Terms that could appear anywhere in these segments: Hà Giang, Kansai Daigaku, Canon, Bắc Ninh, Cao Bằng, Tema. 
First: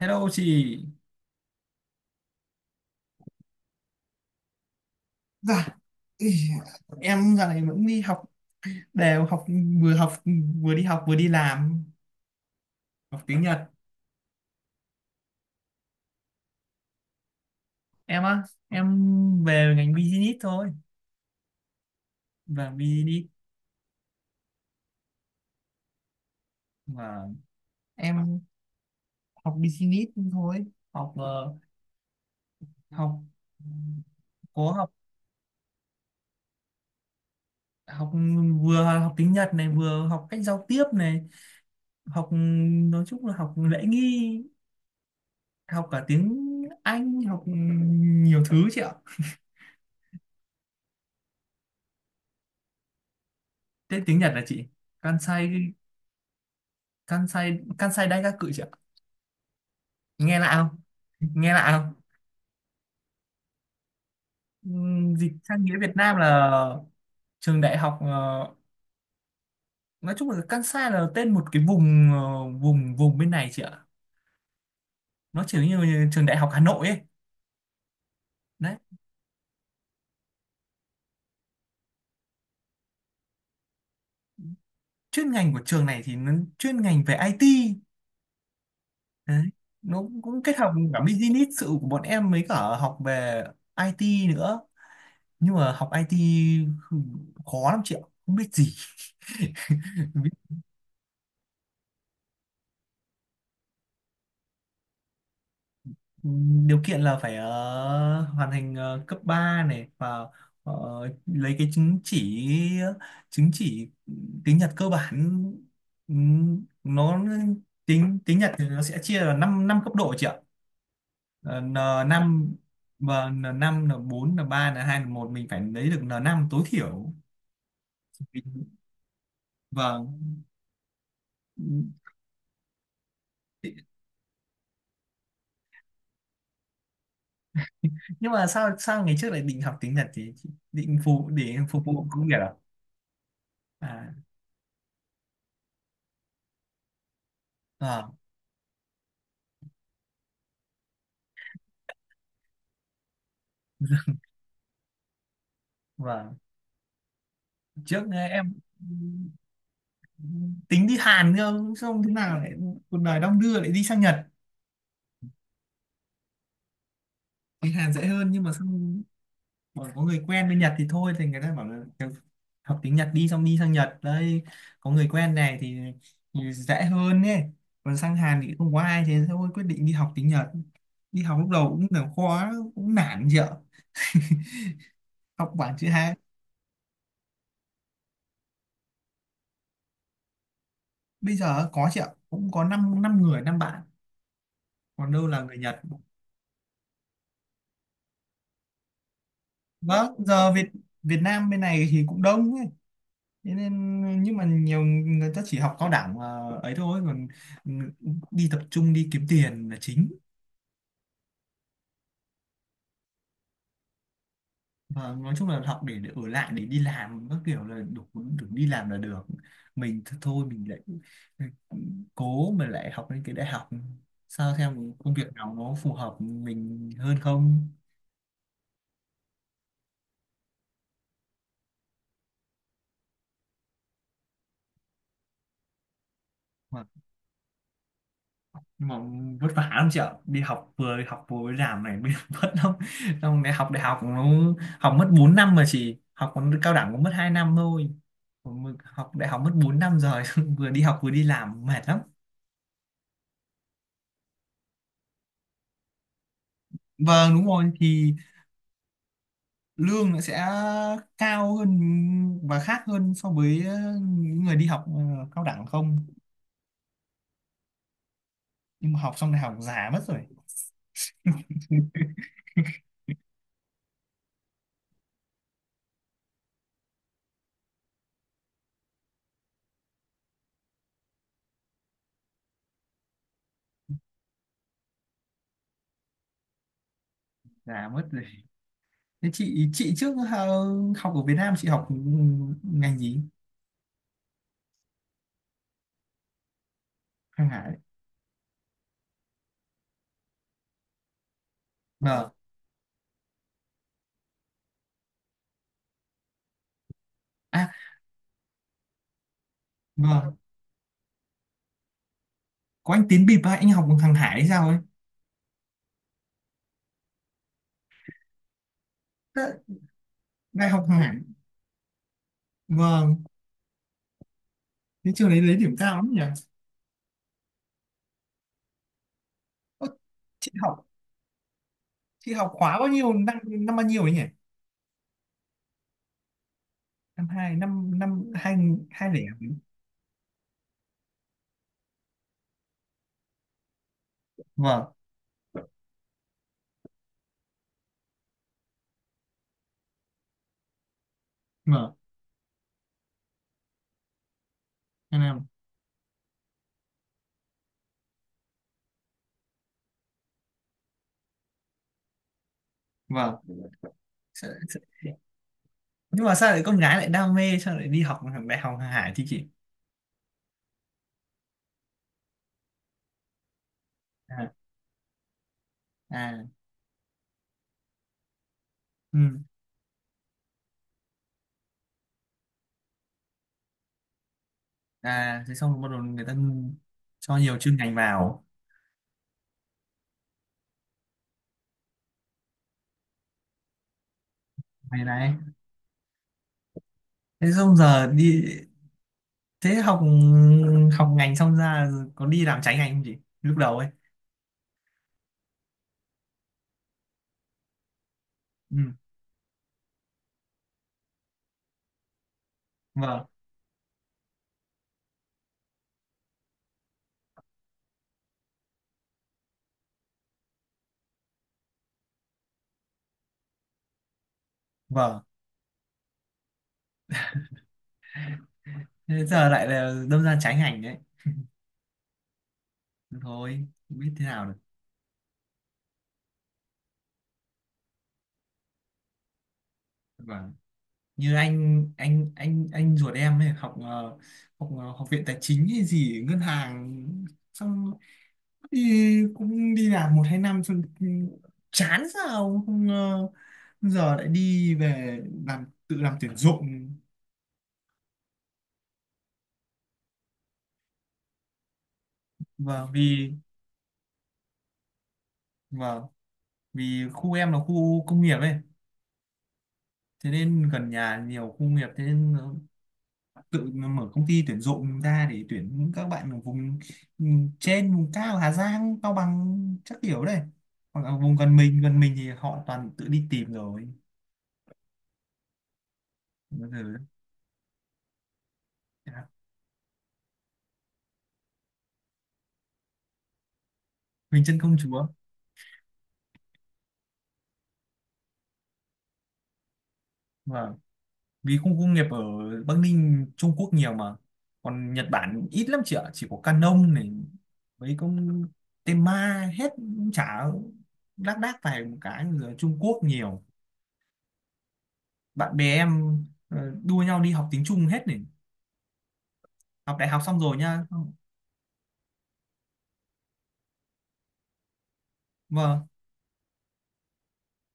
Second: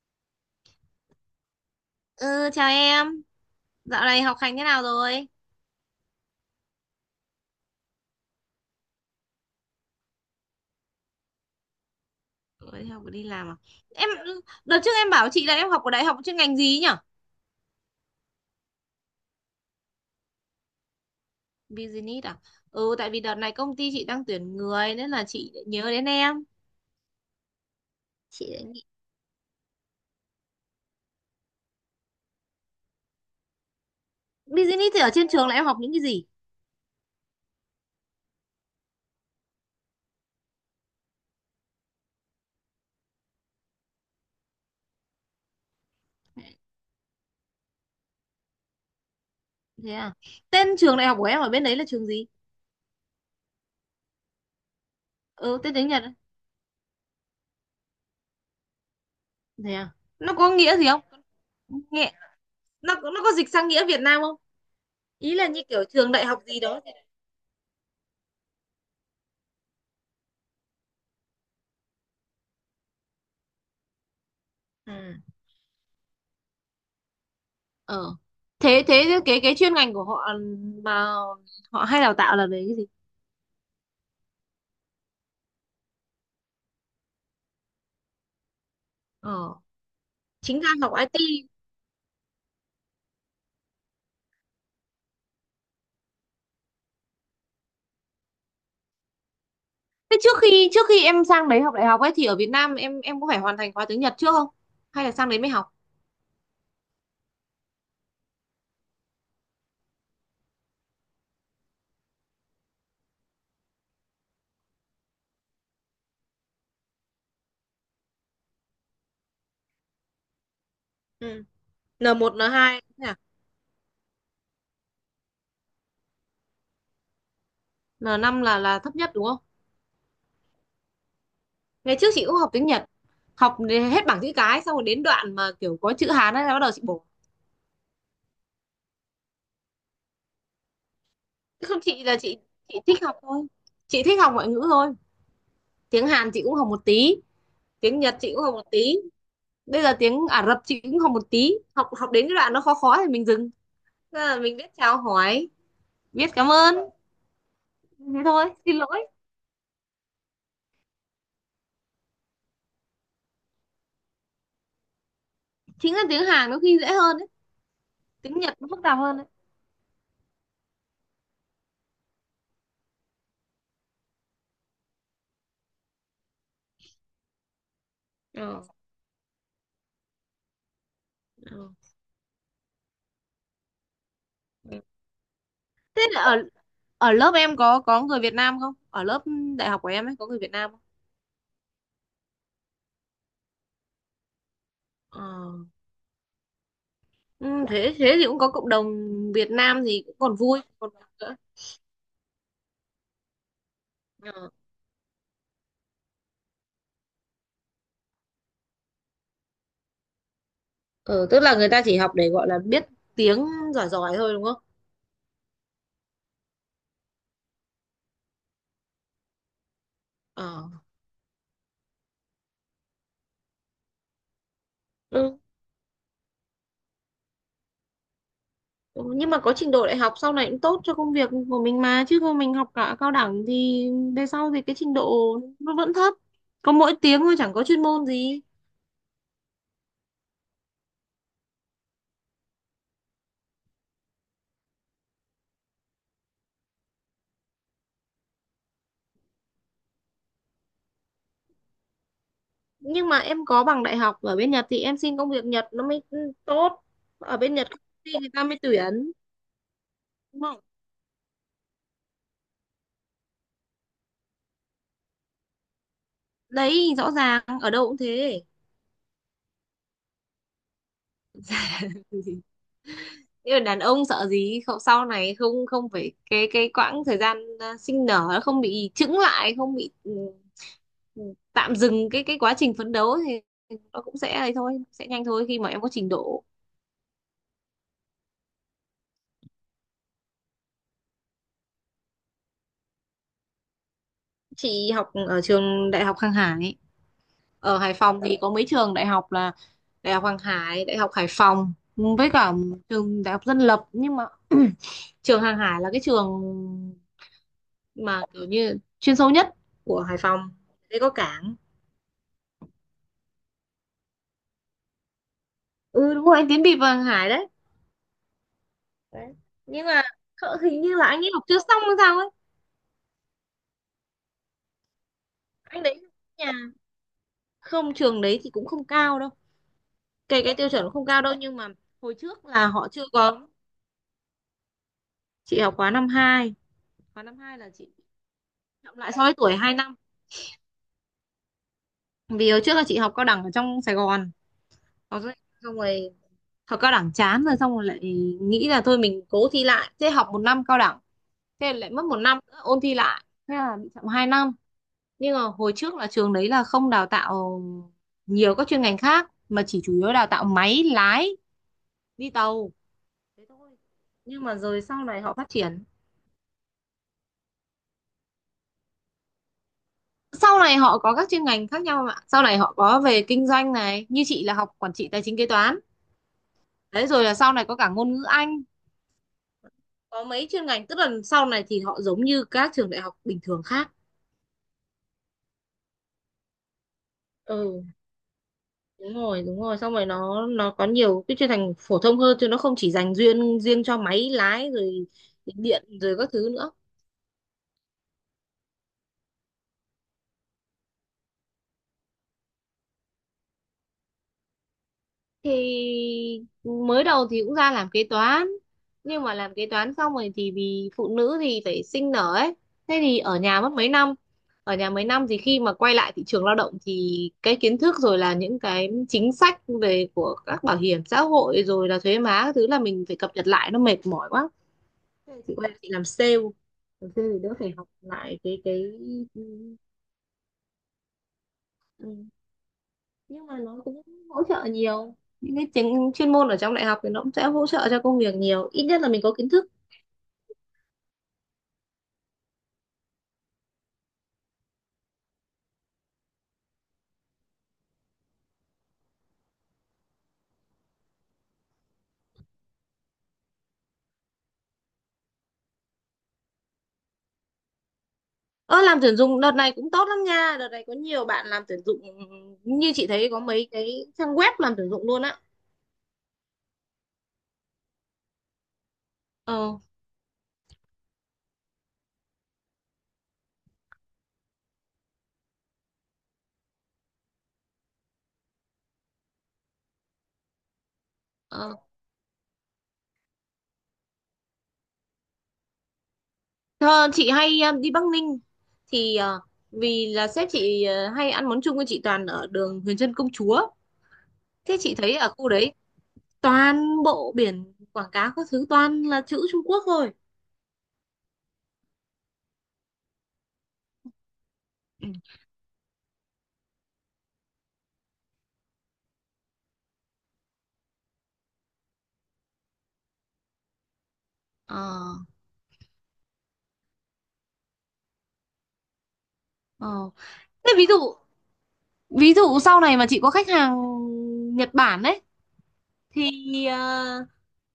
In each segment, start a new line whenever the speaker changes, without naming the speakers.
Hello chị.
Ừ, chào em. Dạo này học hành thế nào rồi?
Dạ, ý, em dạo này vẫn đi học, đều học, vừa học vừa đi học vừa đi làm,
Ôi, đi học
học
đi
tiếng
làm à?
Nhật.
Em đợt trước em bảo chị là em học ở đại học chuyên ngành gì ấy nhở?
Em á em về ngành business thôi.
Business à?
Và
Ừ, tại vì
business
đợt này công ty chị đang tuyển người nên là chị lại nhớ đến em.
và Em
Chị lại nghĩ
học business thôi. học ờ, học có
business
học
thì ở trên trường là em học những cái gì?
học vừa học tiếng Nhật này, vừa học cách giao tiếp này, học, nói chung là học lễ nghi, học cả tiếng Anh, học nhiều thứ chị ạ.
Thế à? Tên trường đại học của em ở bên đấy là trường gì?
Thế tiếng Nhật là chị, Kansai,
Ừ, tên tiếng Nhật á.
Kansai Daigaku chứ ạ?
Thế à? Nó
Nghe
có
lạ
nghĩa
không?
gì không?
nghe lạ không
Nghe nó có dịch sang nghĩa Việt Nam không?
Dịch
Ý là như
sang nghĩa
kiểu
Việt
trường
Nam
đại học
là
gì đó.
trường đại học, nói chung là Kansai là tên một cái vùng, vùng bên này chị ạ.
À.
Nó chỉ như, như trường đại học Hà Nội ấy,
ờ
đấy.
thế thế cái chuyên ngành của họ mà họ hay đào tạo là về cái gì?
Chuyên ngành của trường này thì nó chuyên ngành về IT, đấy.
ờ
Nó cũng kết
chính ra
hợp
học
cả
IT.
business sự của bọn em mới cả học về IT nữa, nhưng mà học IT khó lắm chị ạ, không biết gì.
thế trước khi trước khi em sang đấy học đại học ấy thì ở Việt Nam em có phải hoàn thành khóa tiếng Nhật trước không, hay là sang đấy mới học?
Điều kiện là phải, hoàn thành, cấp 3 này, và ờ, lấy cái chứng chỉ, chứng chỉ tiếng Nhật cơ bản. Nó tiếng tiếng Nhật thì nó sẽ chia là 5 năm năm cấp độ chị ạ.
Ừ.
Ờ, N
N1, n
năm,
hai thế à?
và n năm, n bốn, n ba, n hai, n một, mình phải lấy được n năm tối thiểu,
N5 là thấp nhất đúng không?
vâng.
Ngày trước chị cũng học tiếng Nhật, học đến hết bảng chữ cái xong rồi đến đoạn mà kiểu có chữ Hán ấy là bắt đầu chị bổ.
Nhưng mà sao sao ngày trước lại định học tiếng Nhật thì định phục, để
Chứ không,
phục
chị
vụ
là
công việc.
chị chị thích học thôi, chị
À,
thích học ngoại ngữ thôi. Tiếng Hàn chị cũng học một tí, tiếng
à,
Nhật chị cũng học một tí, bây giờ tiếng Ả Rập chị cũng học một tí. Học học đến cái đoạn nó khó khó thì mình dừng. Thế là mình biết chào hỏi, biết
vâng.
cảm ơn,
Trước
thế thôi,
em
xin lỗi.
tính đi Hàn cơ, xong thế nào lại cuộc đời đong đưa lại đi sang Nhật.
Chính là tiếng Hàn có khi dễ hơn ấy.
Đi Hàn dễ hơn
Tiếng
nhưng mà
Nhật nó phức tạp
xong
hơn đấy.
bảo có người quen bên Nhật thì thôi, thì người ta bảo là học tiếng Nhật đi, xong đi sang Nhật đây có người quen này thì dễ hơn ấy. Còn sang Hàn thì
Ờ,
không có ai, thế thôi quyết định đi học tiếng Nhật. Đi học lúc đầu
ờ.
cũng là khó, cũng nản chị ạ, học bảng chữ
Thế
Hán.
là ở ở lớp em có người Việt Nam không, ở lớp đại học của em ấy có người Việt Nam không?
Bây giờ có chị ạ, cũng có 5 năm năm người năm bạn, còn
Ờ,
đâu là người Nhật,
ừ, thế thế thì cũng có cộng đồng Việt Nam thì
vâng.
cũng còn
Giờ
vui,
Việt
còn vui
Việt
nữa.
Nam bên này thì cũng đông ấy. Thế nên nhưng mà
Ờ.
nhiều người ta chỉ học cao đẳng và ấy thôi, còn đi tập trung đi kiếm tiền là chính.
Ờ, tức là người ta chỉ học để gọi là biết tiếng, giỏi giỏi thôi đúng không?
Và nói chung là học để ở lại, để đi làm các kiểu là đủ, đủ đi làm là được. Thôi mình lại,
Ờ.
ừ, cố mà lại học lên cái đại học, sao xem công việc
Ừ,
nào nó phù hợp mình hơn không.
ừ, nhưng mà có trình độ đại học sau này cũng tốt cho công việc của mình mà, chứ không mình học cả cao đẳng thì về sau thì cái trình độ nó vẫn thấp, có mỗi tiếng thôi chẳng có chuyên môn gì.
Nhưng mà vất vả lắm chị ạ, đi học vừa mới làm này mới vất lắm. Xong đại học, nó học mất 4 năm, mà chị học còn cao đẳng cũng mất 2 năm thôi. Còn mình học đại học mất 4 năm rồi, vừa đi học vừa đi làm mệt lắm.
Nhưng mà em có bằng đại học ở bên Nhật thì em xin công việc Nhật nó mới tốt,
Vâng,
ở
đúng
bên
rồi
Nhật công ty
thì
người ta mới tuyển,
lương nó
đúng
sẽ
không?
cao hơn và khác hơn so với, những người đi học, cao đẳng không.
Đấy, rõ ràng ở đâu cũng thế.
Nhưng mà học xong đại học già mất rồi.
Nhưng là đàn ông sợ gì, không sau này không không phải cái quãng thời gian à, sinh nở nó không bị chững lại, không bị ừ, tạm dừng cái quá trình phấn đấu thì nó cũng sẽ ấy thôi, sẽ nhanh thôi khi mà em có trình độ.
Già mất rồi. Thế chị, trước, học ở Việt Nam chị học ngành gì?
Chị học ở trường đại học Hàng Hải.
Hàng Hải,
Ở Hải Phòng thì có mấy trường đại học là đại học Hàng Hải, đại học Hải Phòng, với
vâng.
cả trường đại học dân lập, nhưng mà trường Hàng Hải là cái trường
À,
mà kiểu như chuyên sâu nhất của Hải
vâng,
Phòng đấy, có cảng.
có anh Tín Bịp á, anh học bằng hàng Hải hay sao ấy.
Ừ, đúng rồi, anh Tiến bị Vàng Hải đấy. Đấy.
Thế-
Nhưng mà
đại
hình
học
như
hàng
là
Hải,
anh ấy học chưa xong hay sao ấy.
vâng. Thế trường đấy lấy điểm
Anh đấy
cao lắm nhỉ?
nhà... Không, trường đấy thì cũng không cao đâu,
Ơ,
cái
chị
cái tiêu chuẩn
học
cũng không cao đâu, nhưng mà hồi
chị
trước
học
là
khóa
họ
bao
chưa
nhiêu, năm
có.
năm bao nhiêu ấy nhỉ?
Chị học khóa 52, khóa
Năm
năm
hai,
2 là chị
năm năm hai,
chậm
hai
lại
lẻ,
so với tuổi 2 năm, vì hồi trước là chị học cao đẳng ở trong Sài Gòn.
vâng.
Có rồi- Xong rồi học cao đẳng chán rồi, xong rồi lại nghĩ là thôi mình cố thi lại, thế học một năm cao đẳng, thế lại
Vâng,
mất một năm nữa ôn thi lại, thế là bị chậm 2 năm.
hai
Nhưng mà
năm,
hồi trước là trường đấy là không đào tạo nhiều các chuyên ngành khác mà chỉ chủ yếu đào tạo máy lái đi tàu
vâng.
thế thôi. Nhưng mà
Sợ- sợ-
rồi sau này họ phát triển,
nhưng mà sao lại con gái lại đam mê, sao lại đi học đại học hàng Hải thì chị?
sau này họ có các chuyên ngành khác nhau em ạ, sau này họ có về kinh doanh này, như chị
À,
là học quản trị tài chính kế toán
à,
đấy, rồi là sau này có cả ngôn ngữ Anh,
ừ,
có mấy chuyên ngành, tức là sau này thì họ giống như các trường đại học bình thường khác.
à. Thế xong rồi bắt đầu người ta cho nhiều chuyên
Ừ,
ngành vào.
đúng rồi đúng rồi, xong rồi nó có nhiều cái chuyên ngành phổ thông hơn, chứ nó không chỉ dành riêng riêng cho máy lái
Này
rồi,
này,
điện rồi các thứ nữa.
thế xong giờ đi, thế học, học ngành xong ra có đi làm trái ngành không chị, lúc đầu ấy?
Thì mới đầu thì cũng ra làm kế toán,
Ừ,
nhưng mà làm kế toán xong rồi thì vì phụ nữ thì phải sinh nở ấy, thế thì
vâng,
ở nhà mất mấy năm. Ở nhà mấy năm thì khi mà quay lại thị trường lao động thì cái kiến thức rồi là những cái chính sách về của các bảo hiểm xã hội rồi là thuế má các thứ là mình phải cập nhật lại, nó mệt mỏi quá.
vâng,
Thế chị quay chị làm sale, làm sale thì đỡ phải học lại cái
thế
ừ,
giờ lại là đâm ra trái ngành đấy.
ừ. Nhưng mà
Thôi
nó
không
cũng
biết thế
hỗ
nào được,
trợ nhiều, những cái chính chuyên môn ở trong đại học thì nó cũng sẽ hỗ trợ cho công việc nhiều, ít nhất là mình có kiến thức.
vâng. Như anh ruột em ấy học, học, học viện tài chính hay gì ngân hàng, xong đi cũng đi làm 1 2 năm, xong chán sao không, giờ lại đi về làm, tự làm tuyển dụng.
Ơ, làm tuyển dụng đợt này cũng tốt lắm nha, đợt này có nhiều bạn làm tuyển dụng,
Vâng
như chị thấy
vì,
có mấy cái trang web làm tuyển dụng luôn á.
vâng vì khu em là khu công nghiệp ấy,
Ờ.
thế nên gần nhà nhiều khu nghiệp, thế nên nó tự nó mở công ty tuyển dụng ra để tuyển những các bạn ở vùng, ừ, trên vùng cao Hà Giang, Cao Bằng chắc kiểu đây, hoặc là vùng
Ờ.
gần mình thì họ toàn tự đi tìm rồi. Bây giờ
Thơ, chị hay đi Bắc Ninh thì vì là sếp chị hay ăn món chung với chị toàn ở đường Huyền Trân Công Chúa.
Bình Chân Công
Thế chị
Chúa,
thấy ở khu đấy toàn bộ biển quảng cáo các thứ toàn là chữ Trung Quốc thôi.
vâng, vì khu công nghiệp ở Bắc Ninh Trung Quốc nhiều mà, còn Nhật
Ừ.
Bản ít lắm chị ạ, chỉ có Canon này, mấy con Tema hết, chả lác đác vài một cái, rồi Trung Quốc nhiều.
Ờ,
Bạn bè em, ờ, đua nhau đi học tiếng Trung hết này, học đại
ờ.
học xong rồi
Thế
nha.
ví dụ, sau này mà chị có khách hàng Nhật Bản đấy
Vâng
thì ờ,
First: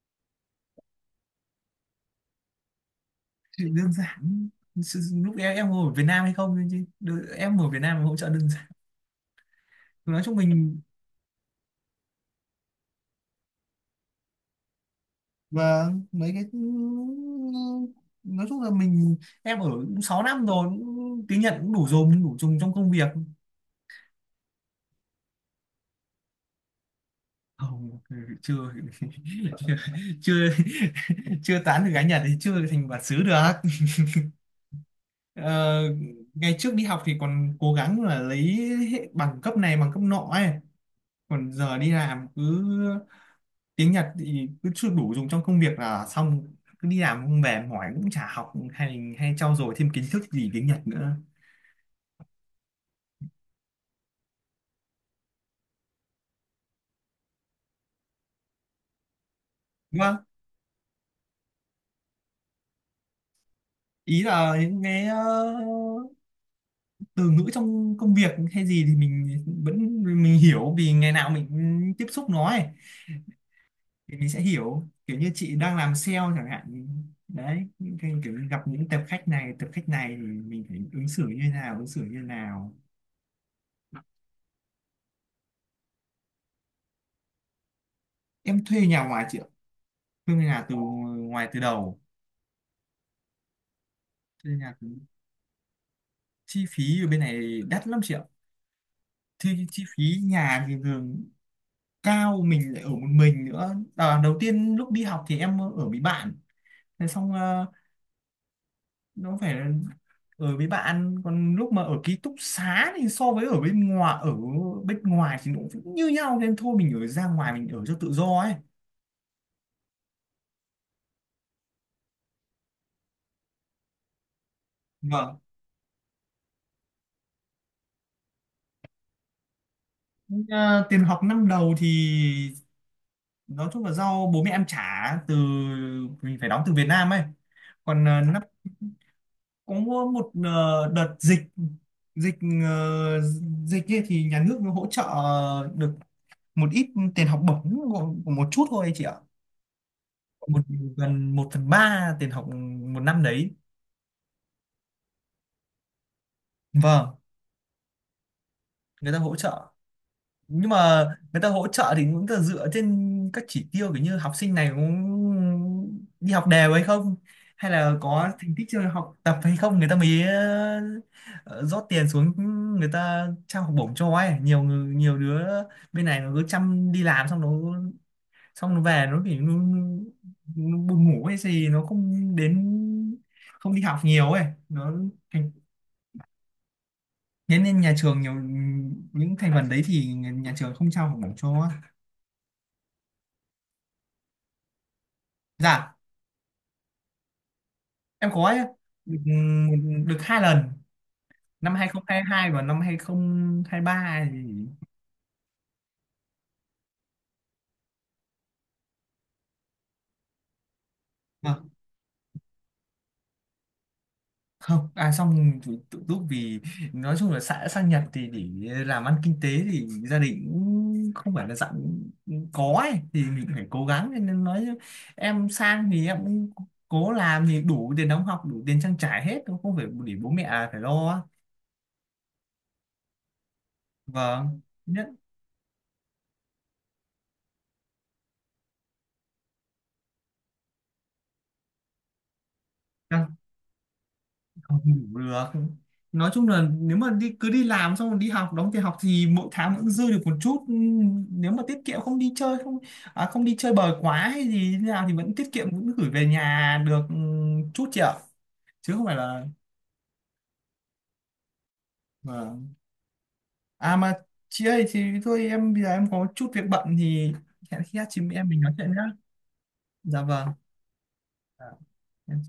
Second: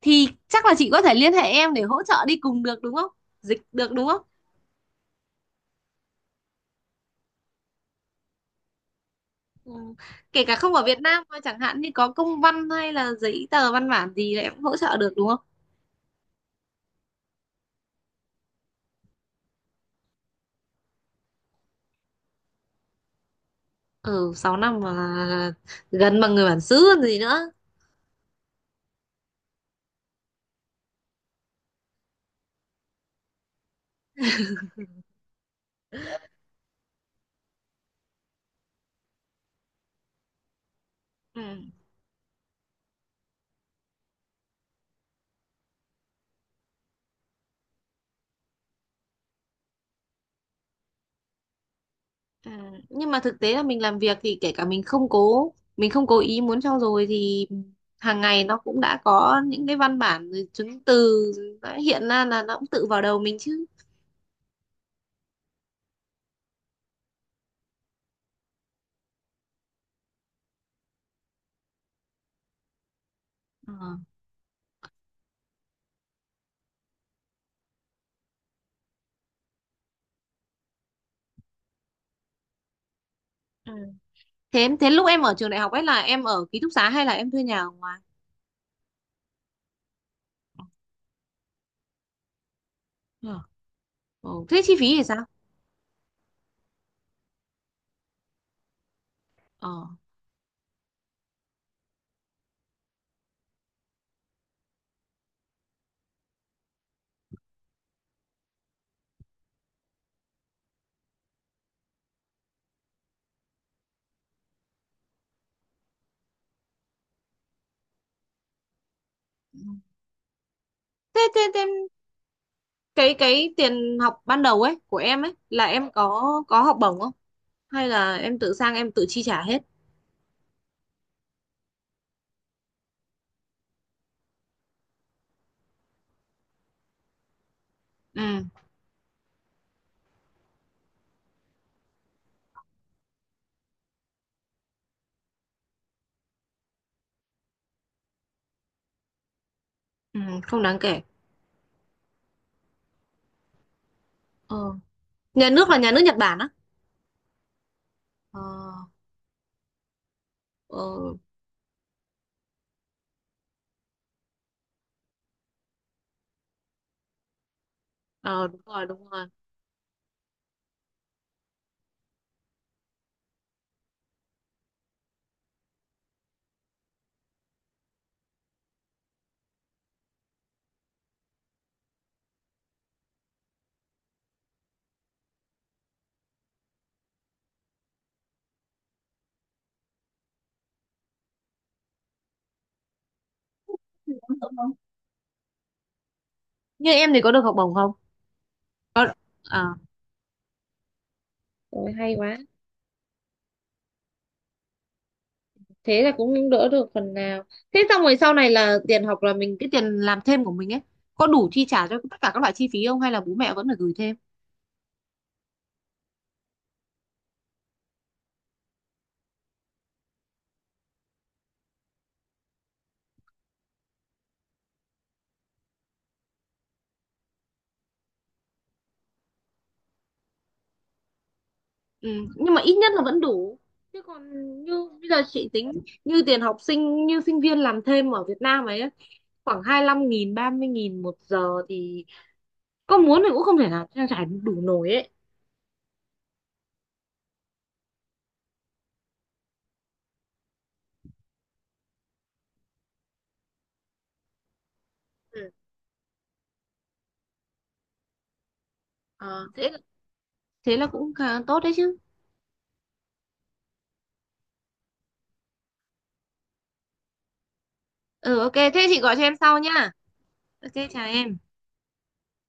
thì chắc là chị có thể liên hệ em để hỗ trợ đi cùng được đúng không? Dịch
thì đơn
được đúng không?
giản, lúc em ngồi ở Việt Nam hay không chứ em ở Việt Nam hỗ trợ đơn giản.
Ừ.
Nói chung
Kể cả không
mình,
ở Việt Nam mà chẳng hạn như có công văn hay là giấy tờ văn bản gì là em cũng hỗ trợ được đúng không?
và mấy cái, nói chung là mình em ở cũng 6 năm rồi, cũng tiếng Nhật cũng đủ dùng, đủ dùng trong công việc.
Ừ, 6 năm mà gần bằng người bản xứ còn gì nữa.
Không, chưa, chưa, chưa, chưa tán được gái Nhật thì chưa thành bản xứ được. Ờ, ngày trước đi học thì còn cố gắng là lấy bằng cấp này bằng cấp nọ ấy,
Ừ.
còn giờ đi làm cứ tiếng Nhật thì cứ chưa đủ dùng trong công việc là xong, cứ đi làm không về mỏi cũng chả học hay, hay trau dồi thêm kiến thức gì tiếng Nhật nữa.
À, nhưng mà thực tế là mình làm việc thì kể cả mình không cố, mình không cố ý muốn trau dồi thì hàng ngày nó cũng đã có những cái văn
Đúng,
bản rồi chứng từ đã hiện ra là nó cũng tự vào đầu mình chứ.
ý là những cái, từ ngữ trong công việc hay gì thì mình vẫn mình hiểu, vì ngày nào mình tiếp xúc nó ấy,
Ờ.
thì mình sẽ hiểu, kiểu như chị đang làm sale chẳng hạn thì, đấy những cái kiểu như gặp những tập khách này thì mình phải ứng xử như thế nào.
Ừ. Thế thế lúc em ở trường đại học ấy là em ở ký túc xá hay là em thuê nhà ở ngoài?
Em thuê nhà ngoài chị ạ, thuê nhà từ ngoài từ đầu.
Ờ. Ờ,
Thuê
thế
nhà
chi
từ...
phí thì sao?
chi phí ở bên này đắt lắm chị ạ, thì chi
Ờ.
phí nhà thì thường cao, mình lại ở một mình nữa. À, đầu tiên lúc đi học thì em ở với bạn, thế xong nó phải ở với bạn, còn lúc mà ở ký túc xá thì so với ở bên ngoài, ở bên ngoài thì nó cũng như nhau nên thôi mình ở ra ngoài mình ở cho tự do ấy.
Ừ. thế thế, thế cái tiền học ban đầu ấy của em ấy
Vâng.
là em có học bổng không, hay là em tự sang em tự chi trả hết?
À, tiền học năm đầu thì nói chung là do bố mẹ em trả, từ mình phải đóng từ Việt Nam ấy. Còn à, năm
Ừ.
có một, đợt dịch, dịch ờ, dịch kia thì nhà nước nó hỗ trợ được một ít tiền học bổng, của một chút thôi chị ạ.
Ừ,
Một,
không đáng kể.
gần 1/3 tiền học một năm đấy.
Ờ. Nhà nước là nhà nước Nhật Bản.
Vâng,
ờ
người ta hỗ trợ, nhưng
ờ
mà người ta hỗ trợ thì cũng là dựa trên các chỉ tiêu, kiểu như học sinh này cũng đi học đều hay không, hay là có
ờ,
thành
Đúng
tích
rồi,
trong
đúng
học
rồi.
tập hay không, người ta mới, ờ, rót tiền xuống, người ta trao học bổng cho ấy. Nhiều người- nhiều đứa bên này nó cứ chăm đi làm, xong nó, xong nó về nó kiểu nó buồn ngủ hay gì nó không đến, không đi học nhiều ấy, nó thành, thế nên nhà trường nhiều những thành phần đấy thì nhà nhà trường không trao học bổng cho, dạ.
Như em thì có được học bổng không?
Em có ấy,
Có
được,
à?
được hai lần, năm hai
Ôi
không
hay
hai
quá.
hai và năm 2023 thì.
Thế là cũng đỡ được phần nào. Thế xong rồi sau này là tiền học là mình, cái tiền làm thêm của mình ấy có đủ
À,
chi trả cho tất cả các loại chi phí không, hay là bố mẹ vẫn phải gửi thêm?
không, à xong tự, tự túc vì nói chung là xã sang Nhật thì để làm ăn kinh tế thì gia đình cũng không phải là dạng có ấy, thì mình phải cố gắng. Thế nên nói em sang thì em cũng cố làm thì đủ tiền đóng học, đủ tiền trang trải hết, không phải để bố mẹ phải lo.
Ừ. Nhưng mà ít nhất là vẫn đủ, chứ còn
Vâng
như
nhất.
bây giờ chị tính, như tiền học sinh, như sinh viên làm thêm ở Việt Nam ấy khoảng 25.000, 30.000 một giờ thì có muốn thì
Vâng.
cũng không thể nào trang trải đủ
Không
nổi ấy.
đủ được, nói chung là nếu mà đi cứ đi làm xong rồi đi học đóng tiền học thì mỗi tháng vẫn dư được một chút. Nếu mà tiết kiệm không đi chơi không, à, không đi chơi bời quá hay gì thế nào thì vẫn tiết
Ừ.
kiệm vẫn gửi về nhà được, chút chị ạ, chứ không phải là.
Ờ, thế thế là cũng khá tốt đấy chứ.
Vâng. À mà chị ơi thì thôi em bây giờ em có chút việc bận thì hẹn khi khác chị
Ừ,
em
ok
mình nói
thế
chuyện
chị
nhá.
gọi cho em sau nhá.
Dạ vâng.
Ok, chào em.
Dạ, em.